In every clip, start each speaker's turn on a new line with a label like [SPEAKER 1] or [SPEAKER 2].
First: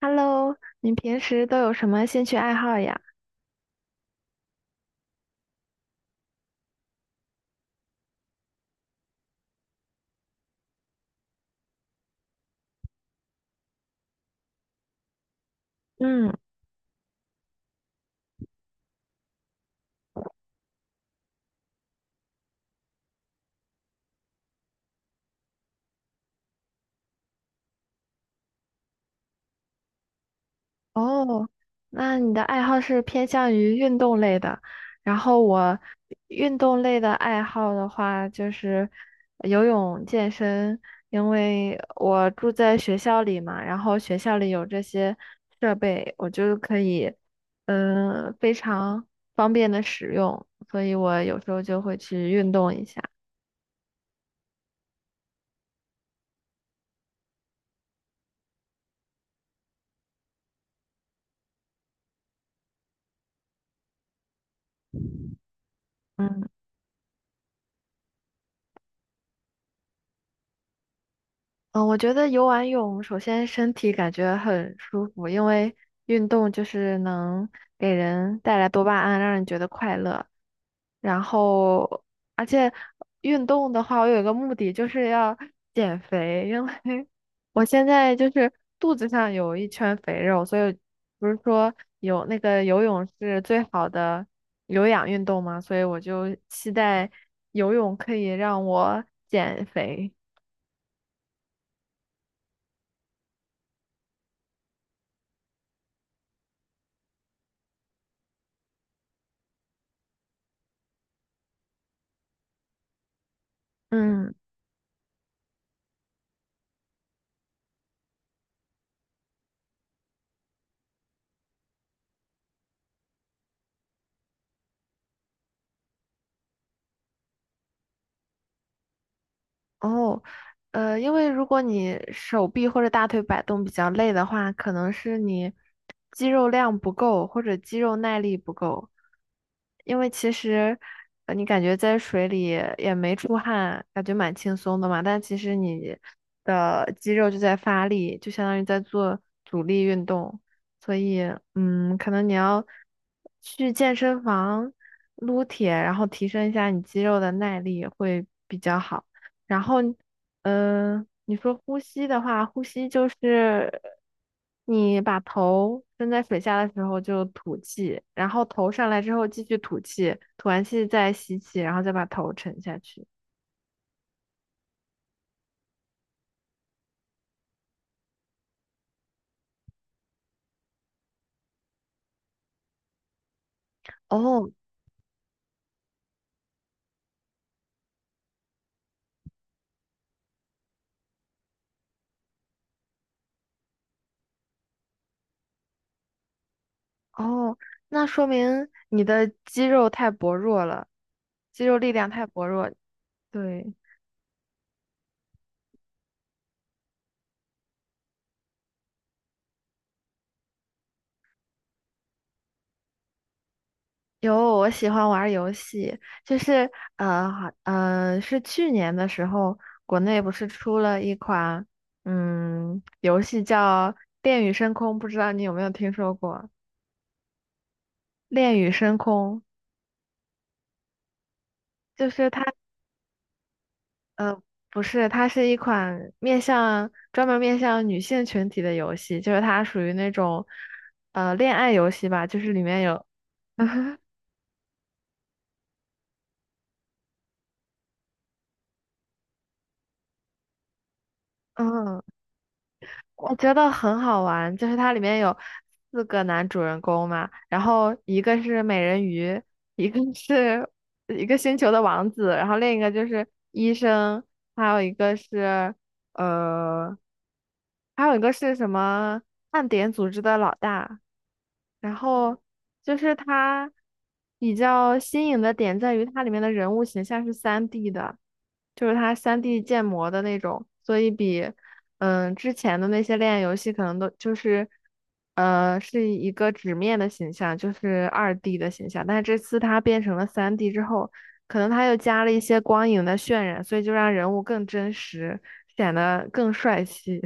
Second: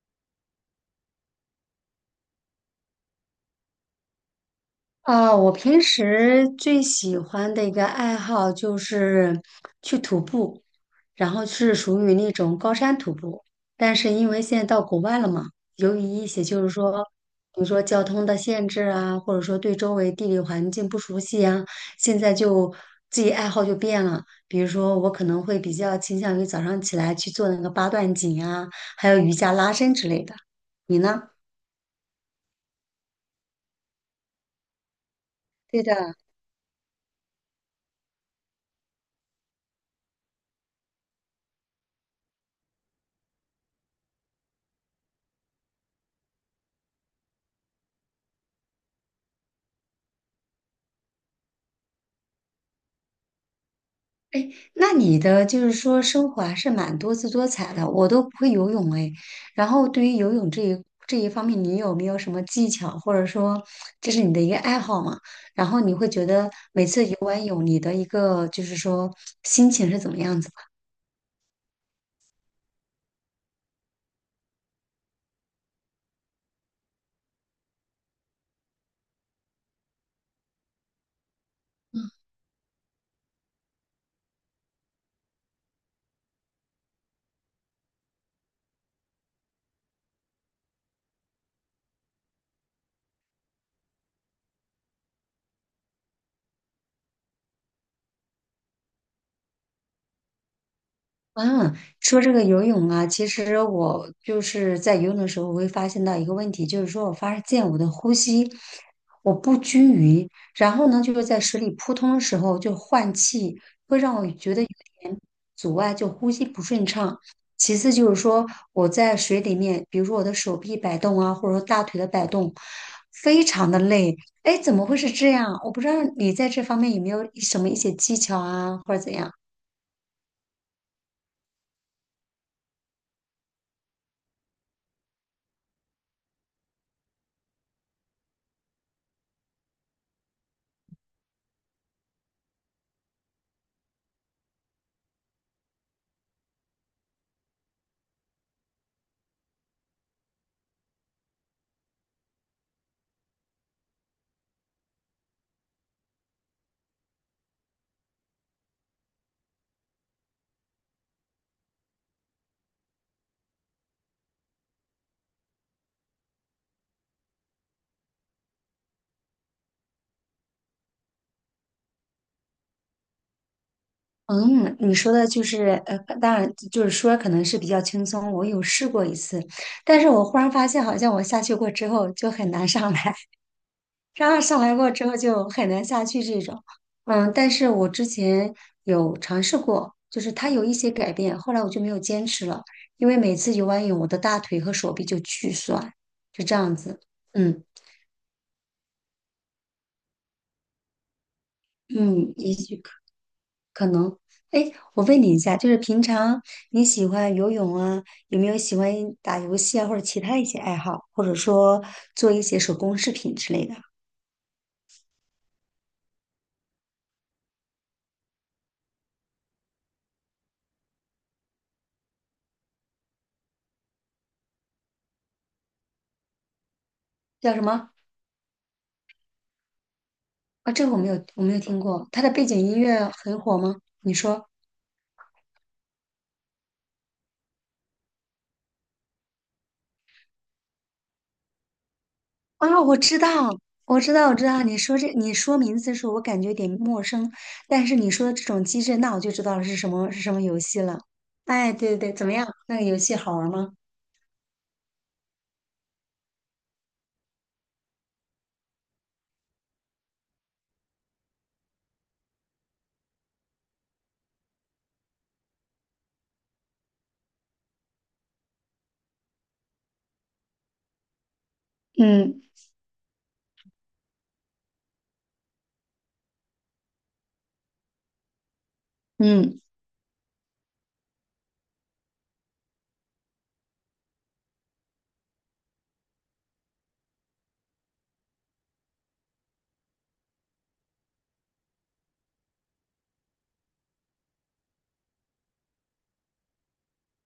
[SPEAKER 1] Hello,你平时都有什么兴趣爱好呀？
[SPEAKER 2] 我平时最喜欢的一个爱好就是去徒步，然后是属于那种高山徒步。但是因为现在到国外了嘛，由于一
[SPEAKER 1] 嗯，
[SPEAKER 2] 些就是说，比如说交通的限制啊，或者说对周围地理环境不熟悉啊，现在就自己爱好就变了。比如说，我可能会比较倾向于早上起来去做那个八段锦啊，还有瑜伽拉伸之类的。你呢？
[SPEAKER 1] 哦，那你的爱好是偏向于运动类的，然后我
[SPEAKER 2] 对的。
[SPEAKER 1] 运动类的爱好的话就是游泳、健身。因为我住在学校里嘛，然后学校里有这些设备，我就可以，嗯、非常方便的使用，所以我有时候就会去运动一下。
[SPEAKER 2] 那你的就是说生活还是蛮多姿多彩的，我都不会游泳哎。然后对于游泳这一方面，你有没有什么技巧，或者说这是你的一个爱好嘛？然后你会觉
[SPEAKER 1] 嗯，
[SPEAKER 2] 得每次游完泳，你的一个就是说心情是怎么样子？
[SPEAKER 1] 嗯，我觉得游完泳，首先身体感觉很舒服，因为运动就是能给人带来多巴胺，让人觉得快乐。然后，而且运动的话，我有一个目的就是要减肥，因为 我现在就是肚子上有一圈肥肉，所以不是说有那个游泳是最好的有氧运动嘛，所以我就期待游泳可以让我减肥。
[SPEAKER 2] 嗯，说这个游泳啊，其实我就是在游泳的时候，我会发现到一个问题，就是说我发现我的呼吸我不均匀，然后呢，就是在水里扑通的时候就换气，会让我
[SPEAKER 1] 嗯。
[SPEAKER 2] 觉得有点阻碍，就呼吸不顺畅。其次就是说我在水里面，比如说我的手臂摆动啊，或者说大腿的摆动，非常的累。哎，怎么会是这样？我不知道你在这方面有没有什么一些技巧啊，或者怎样。
[SPEAKER 1] 哦，因为如果你手臂或者大腿摆动比较累的话，可能是你肌肉量不够或者肌肉耐力不够。因为其实，你感觉在水里也没出汗，感觉蛮轻松的嘛。但其实你的肌肉就在发力，就相当于在做阻力运动。所以，嗯，可能你要去健身房撸铁，然后提升一下你肌肉的耐力会比较好。然后，嗯、呃你说呼吸的话，呼吸就是你把头伸在水下的时候就吐气，然后头上来之后继续吐气，吐完气再吸气，然后再把头沉下去。
[SPEAKER 2] 嗯，你说的就是，当然就是说可能是比较轻松，我有试过一次，但是我忽然发现好像我下去过之后就很难上来，然后
[SPEAKER 1] 哦，
[SPEAKER 2] 上来过之后就很难下去这种。嗯，但是我之前有尝试过，就是它有一些改变，后来我就没有坚持了，因为每次游完泳我的大腿和手臂就巨酸，就这样子。
[SPEAKER 1] 哦，
[SPEAKER 2] 嗯
[SPEAKER 1] 那说明你的肌肉太薄弱了，肌肉力量太
[SPEAKER 2] 嗯，
[SPEAKER 1] 薄
[SPEAKER 2] 也
[SPEAKER 1] 弱。
[SPEAKER 2] 许。
[SPEAKER 1] 对。
[SPEAKER 2] 可能，哎，我问你一下，就是平常你喜欢游泳啊，有没有喜欢打游戏啊，或者其他一些爱好，或者说做一些手工饰品之类的？
[SPEAKER 1] 有，我喜欢玩儿游戏，就是是去年的时候，国内不是出了一款嗯游戏叫《恋与深空》，不知道你有没有听说过？
[SPEAKER 2] 叫什么
[SPEAKER 1] 《恋与深空》
[SPEAKER 2] 啊？这个我没有，我没有听过。
[SPEAKER 1] 就
[SPEAKER 2] 它
[SPEAKER 1] 是
[SPEAKER 2] 的
[SPEAKER 1] 它，
[SPEAKER 2] 背景音乐很火吗？你
[SPEAKER 1] 呃，
[SPEAKER 2] 说
[SPEAKER 1] 不是，它是一款面向专门面向女性群体的游戏，就是它属于那种恋爱游戏吧，就是里
[SPEAKER 2] 啊，
[SPEAKER 1] 面
[SPEAKER 2] 我
[SPEAKER 1] 有
[SPEAKER 2] 知道，我知道，我知道。你说这，你说名字的时候，我感觉有点陌生，但是你说的这种机制，那我就知道了是什么游戏了。哎，对
[SPEAKER 1] 嗯
[SPEAKER 2] 对对，怎么样？那个游戏好
[SPEAKER 1] 我
[SPEAKER 2] 玩
[SPEAKER 1] 觉得
[SPEAKER 2] 吗？
[SPEAKER 1] 很好玩，就是它里面有四个男主人公嘛。然后一个是美人鱼，一个是一个星球的王子，然后另一个就是医生，还有一个是呃，还有一个是什么暗点组织的老大。然后
[SPEAKER 2] 嗯
[SPEAKER 1] 就是他比较新颖的点在于它里面的人物形象是三 d 的，就是它三
[SPEAKER 2] 嗯。
[SPEAKER 1] d 建模的那种。所以比嗯之前的那些恋爱游戏可能都就是是一个纸面的形象，就是二 D 的形象。但是这次它变成了三 D 之后，可能它又加了一些光影的渲染，所以就让人物更真实，显得更帅气。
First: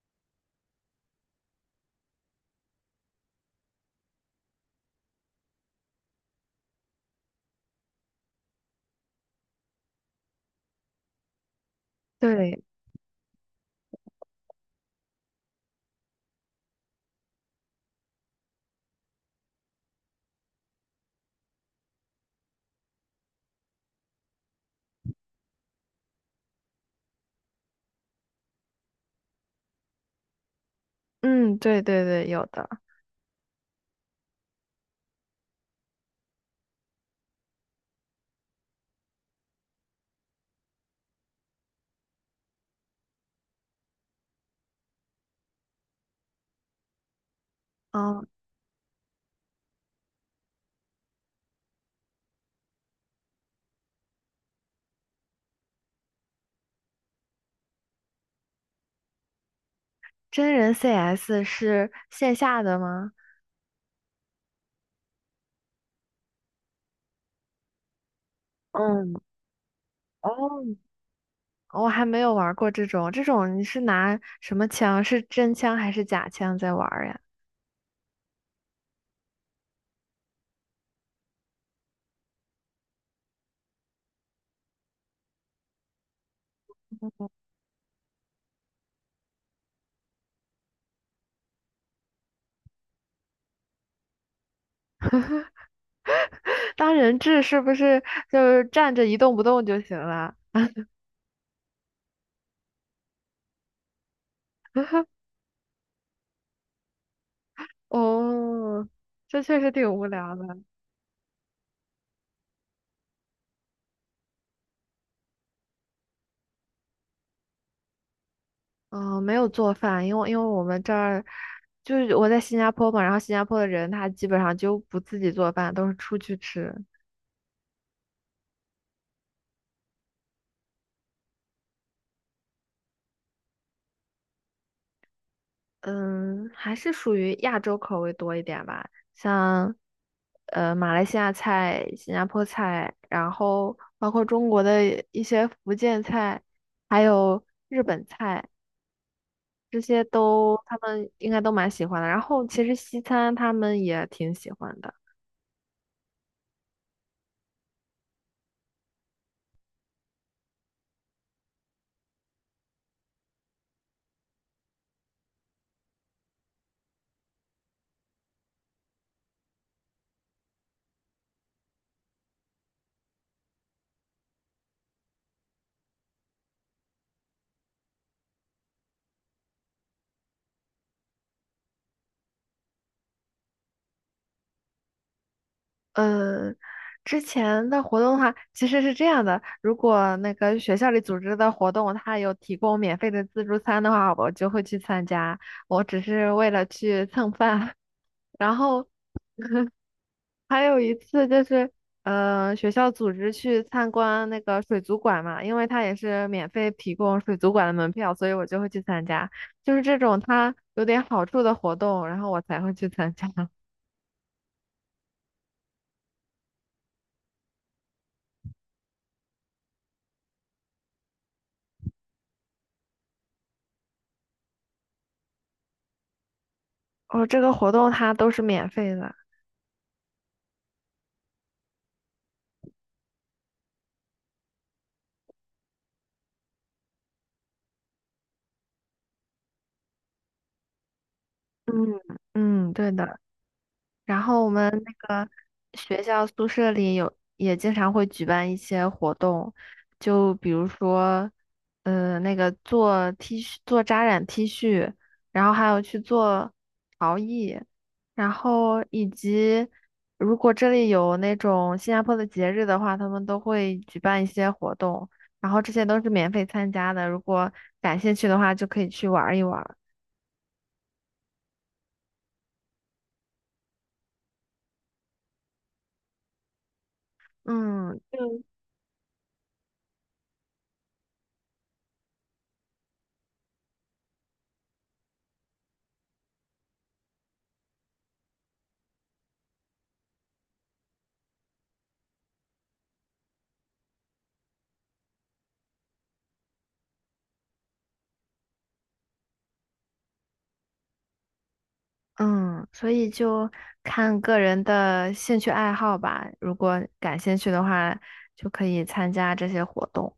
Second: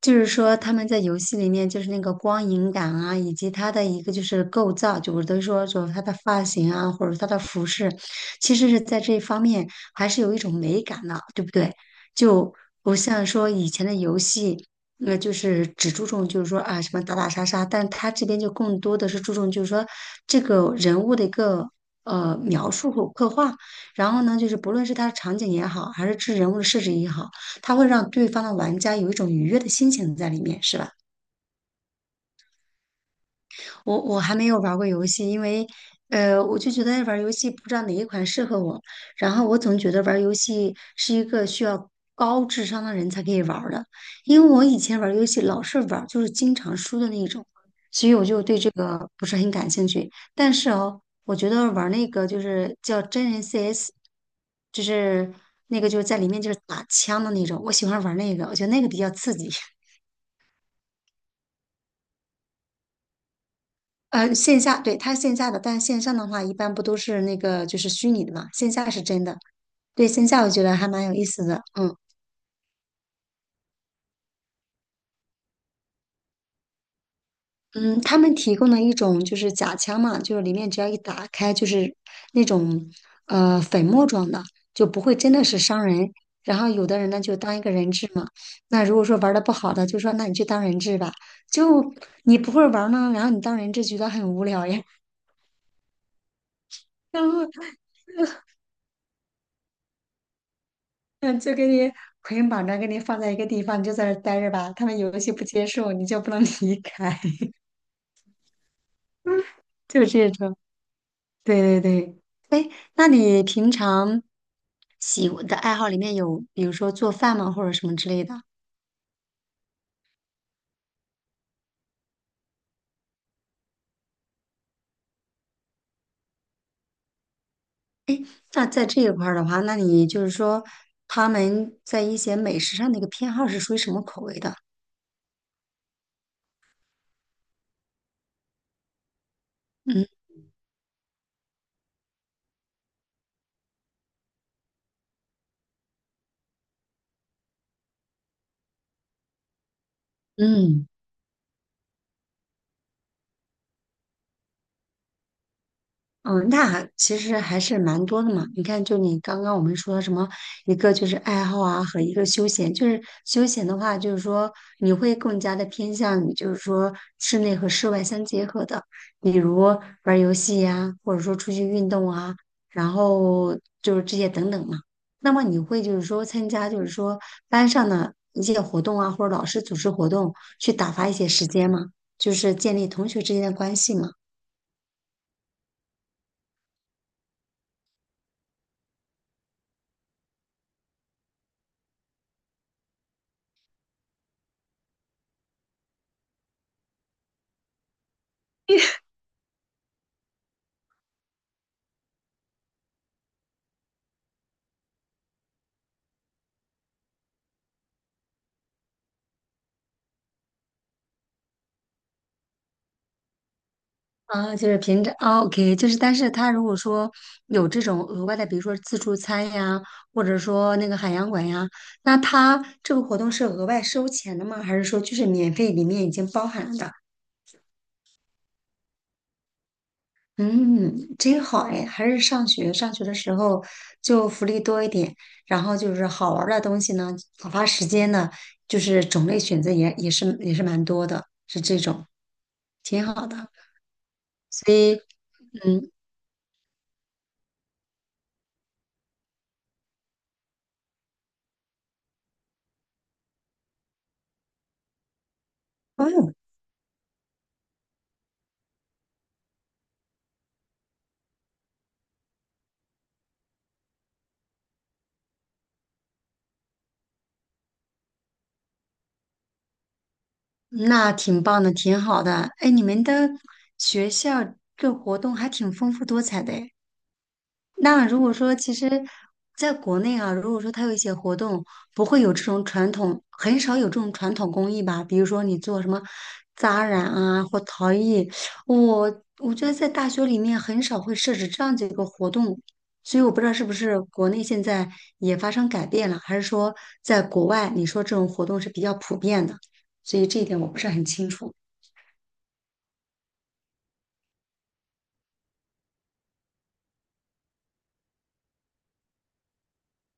[SPEAKER 2] 就是说他们在游戏里面就是那个光影感啊，以及他的一个就是构造，就我都说就他的发型啊，或者他的服饰，其实是在这一方面还是有一种美感的，对不对？就
[SPEAKER 1] 对，
[SPEAKER 2] 不像说以前的游戏，那就是只注重就是说啊什么打打杀杀，但他这边就更多的是注重就是说这个人物的一个。描述和刻画，然后呢，就是不论是他的场景也好，还是这人物的设置也好。它会让对方的玩家有一种愉悦的心情在里面，是吧？
[SPEAKER 1] 嗯，对对对，有的。
[SPEAKER 2] 我还没有玩过游戏，因为我就觉得玩游戏不知道哪一款适合我，然后我总觉得玩游戏是一个需要高智商的人才可以玩儿的，因为我以前玩游戏老是玩儿就是经常输的那种，所以
[SPEAKER 1] 哦，
[SPEAKER 2] 我就对这个不是很感兴趣。但是哦，我觉得玩那个就是叫真人 CS，就是那个就是在里面就是打枪的那种，我喜欢玩那个，我觉得那个比较刺激。
[SPEAKER 1] 真人 CS 是线下的吗？
[SPEAKER 2] 线下，对，它是线下的，但线上的话，一般不都是那个就是虚拟的嘛，线下是
[SPEAKER 1] 嗯，
[SPEAKER 2] 真的。对，线下我觉
[SPEAKER 1] 哦，
[SPEAKER 2] 得还蛮有意思的，
[SPEAKER 1] 我
[SPEAKER 2] 嗯
[SPEAKER 1] 还没有玩过这种，这种你是拿什么枪？是真枪还是假枪在玩儿呀？
[SPEAKER 2] 嗯，他们提供的一种就是假枪嘛，就是里面只要一打开就是那种粉末状的，就不会真的是伤人。然后有的人呢就当一个人质嘛，那如果说玩的不好的，就说那你去当人质吧，就你不会玩儿呢，然后你当人质觉得很无聊呀。
[SPEAKER 1] 当 人
[SPEAKER 2] 然
[SPEAKER 1] 质
[SPEAKER 2] 后
[SPEAKER 1] 是不是就是站着一动不动就行了？
[SPEAKER 2] 嗯，就给你捆绑着，给你放在一个地方，你就在那儿待着吧。他们有一些不接受，你就不能离开，
[SPEAKER 1] 哦，这确实挺
[SPEAKER 2] 就
[SPEAKER 1] 无
[SPEAKER 2] 这
[SPEAKER 1] 聊
[SPEAKER 2] 种。
[SPEAKER 1] 的。
[SPEAKER 2] 对对对，那你平常喜欢的爱好里面有，比如说做饭吗，或者什么之类的？
[SPEAKER 1] 嗯，没有做饭，因为我们这儿就是我在新加坡嘛，然后新加坡的人他基本上就不自己做饭，都是出去吃。
[SPEAKER 2] 那在这一块儿的话，那你就是说他们在一些美食上的一个偏好是属于什么口味的？
[SPEAKER 1] 嗯，还是属于亚洲口味多一点吧。像
[SPEAKER 2] 嗯
[SPEAKER 1] 马来西亚菜、新加坡菜，然后包括中国的一些福建菜，还有日本菜，这些都他
[SPEAKER 2] 嗯。
[SPEAKER 1] 们应该都蛮喜欢的。然后其实西餐他们也挺喜欢的。
[SPEAKER 2] 嗯，那其实还是蛮多的嘛。你看，就你刚刚我们说什么，一个就是爱好啊，和一个休闲。就是休闲的话，就是说你会更加的偏向于，就是说室内和室外相结合的，比如玩儿游戏呀、或者说出去运动啊，然后就是这些等等嘛。那么你会就是说参加，就是说班上的一些活动啊，或者老师组织活动，去打发一些时间吗？就是建立同学之间的关系嘛。
[SPEAKER 1] 呃，之前的活动的话，其实是这样的。如果那个学校里组织的活动，它有提供免费的自助餐的话，我就会去参加，我只是为了去蹭饭。然后还有一次就是，学校组织去参观那个水族馆嘛，因为它也是免费提供水族馆的门票，所以我就会去参加。就是这种它有点好处的活动，然后我才会去参加。
[SPEAKER 2] 啊，就是平常 o k 就是，但是他如果说有这种额外的，比如说自助餐呀，或者说那个海洋馆呀，那他这个活动是额外收钱的吗？还是说就是免费里面已经包含了的？
[SPEAKER 1] 哦，这个活动它都是免费的。
[SPEAKER 2] 嗯，真好哎，还是上学的时候就福利多一点，然后就是好玩儿的东西呢，打发时间呢，就是种类选择也是蛮多的，是这
[SPEAKER 1] 嗯，
[SPEAKER 2] 种
[SPEAKER 1] 嗯，对
[SPEAKER 2] 挺
[SPEAKER 1] 的。
[SPEAKER 2] 好的，
[SPEAKER 1] 然后我们
[SPEAKER 2] 所
[SPEAKER 1] 那
[SPEAKER 2] 以
[SPEAKER 1] 个
[SPEAKER 2] 嗯。
[SPEAKER 1] 学校宿舍里有也经常会举办一些活动，就比如说，那个做 T 恤、做扎染 T 恤，然后还有去
[SPEAKER 2] 哦
[SPEAKER 1] 做陶艺，然后以及如果这里有那种新加坡的节日的话，他们都会举办一些活动，然后这些都是免费参加的。如果感兴趣的话，就可以去玩儿一玩儿。
[SPEAKER 2] 那挺棒的，挺好的。哎，你们的学校这活动还挺丰富多彩的。
[SPEAKER 1] 嗯，
[SPEAKER 2] 那如果说其实在国内啊，如果说它有一些活动，不会有这种传统，很少有这种传统工艺吧？比如说你做什么扎染啊或陶艺，我觉得在大学里面很少会设置这样子一个活动，所以我不知道是不是国内现在也发生改变了，还是说在国外你说这种活动是比较普遍的，所以这一点我不是很清楚。
[SPEAKER 1] 嗯，所以就看个人的兴趣爱好吧。如果感兴趣的话，就可以参加这些活动。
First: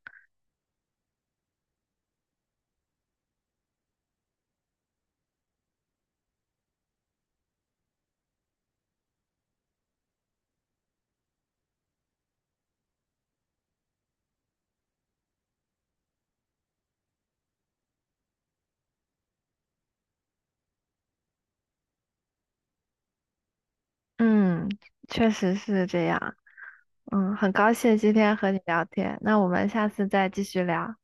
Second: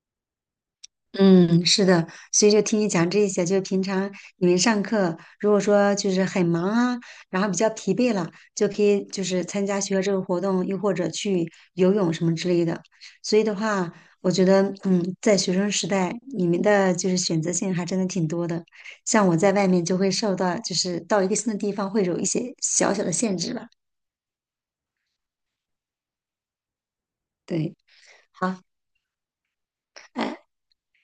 [SPEAKER 2] 嗯，是的，所以就听你讲这些，就平常你们上课，如果说就是很忙啊，然后比较疲惫了，就可以就是参加学校这个活动，又或者去游泳什么之类的。所以的话，我觉得，嗯，在学生时代，你们的就是选择性还真的挺多的。像我在外面就会受到，就是到一个新的地方会有一些小小的限制吧。
[SPEAKER 1] 嗯，确实是这样。嗯，很高
[SPEAKER 2] 对，
[SPEAKER 1] 兴今天和你
[SPEAKER 2] 好，
[SPEAKER 1] 聊天，那我们下次再
[SPEAKER 2] 哎，
[SPEAKER 1] 继续聊，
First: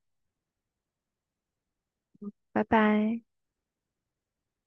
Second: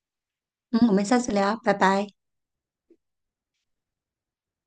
[SPEAKER 2] 嗯，我们下次聊，拜拜。
[SPEAKER 1] 拜拜。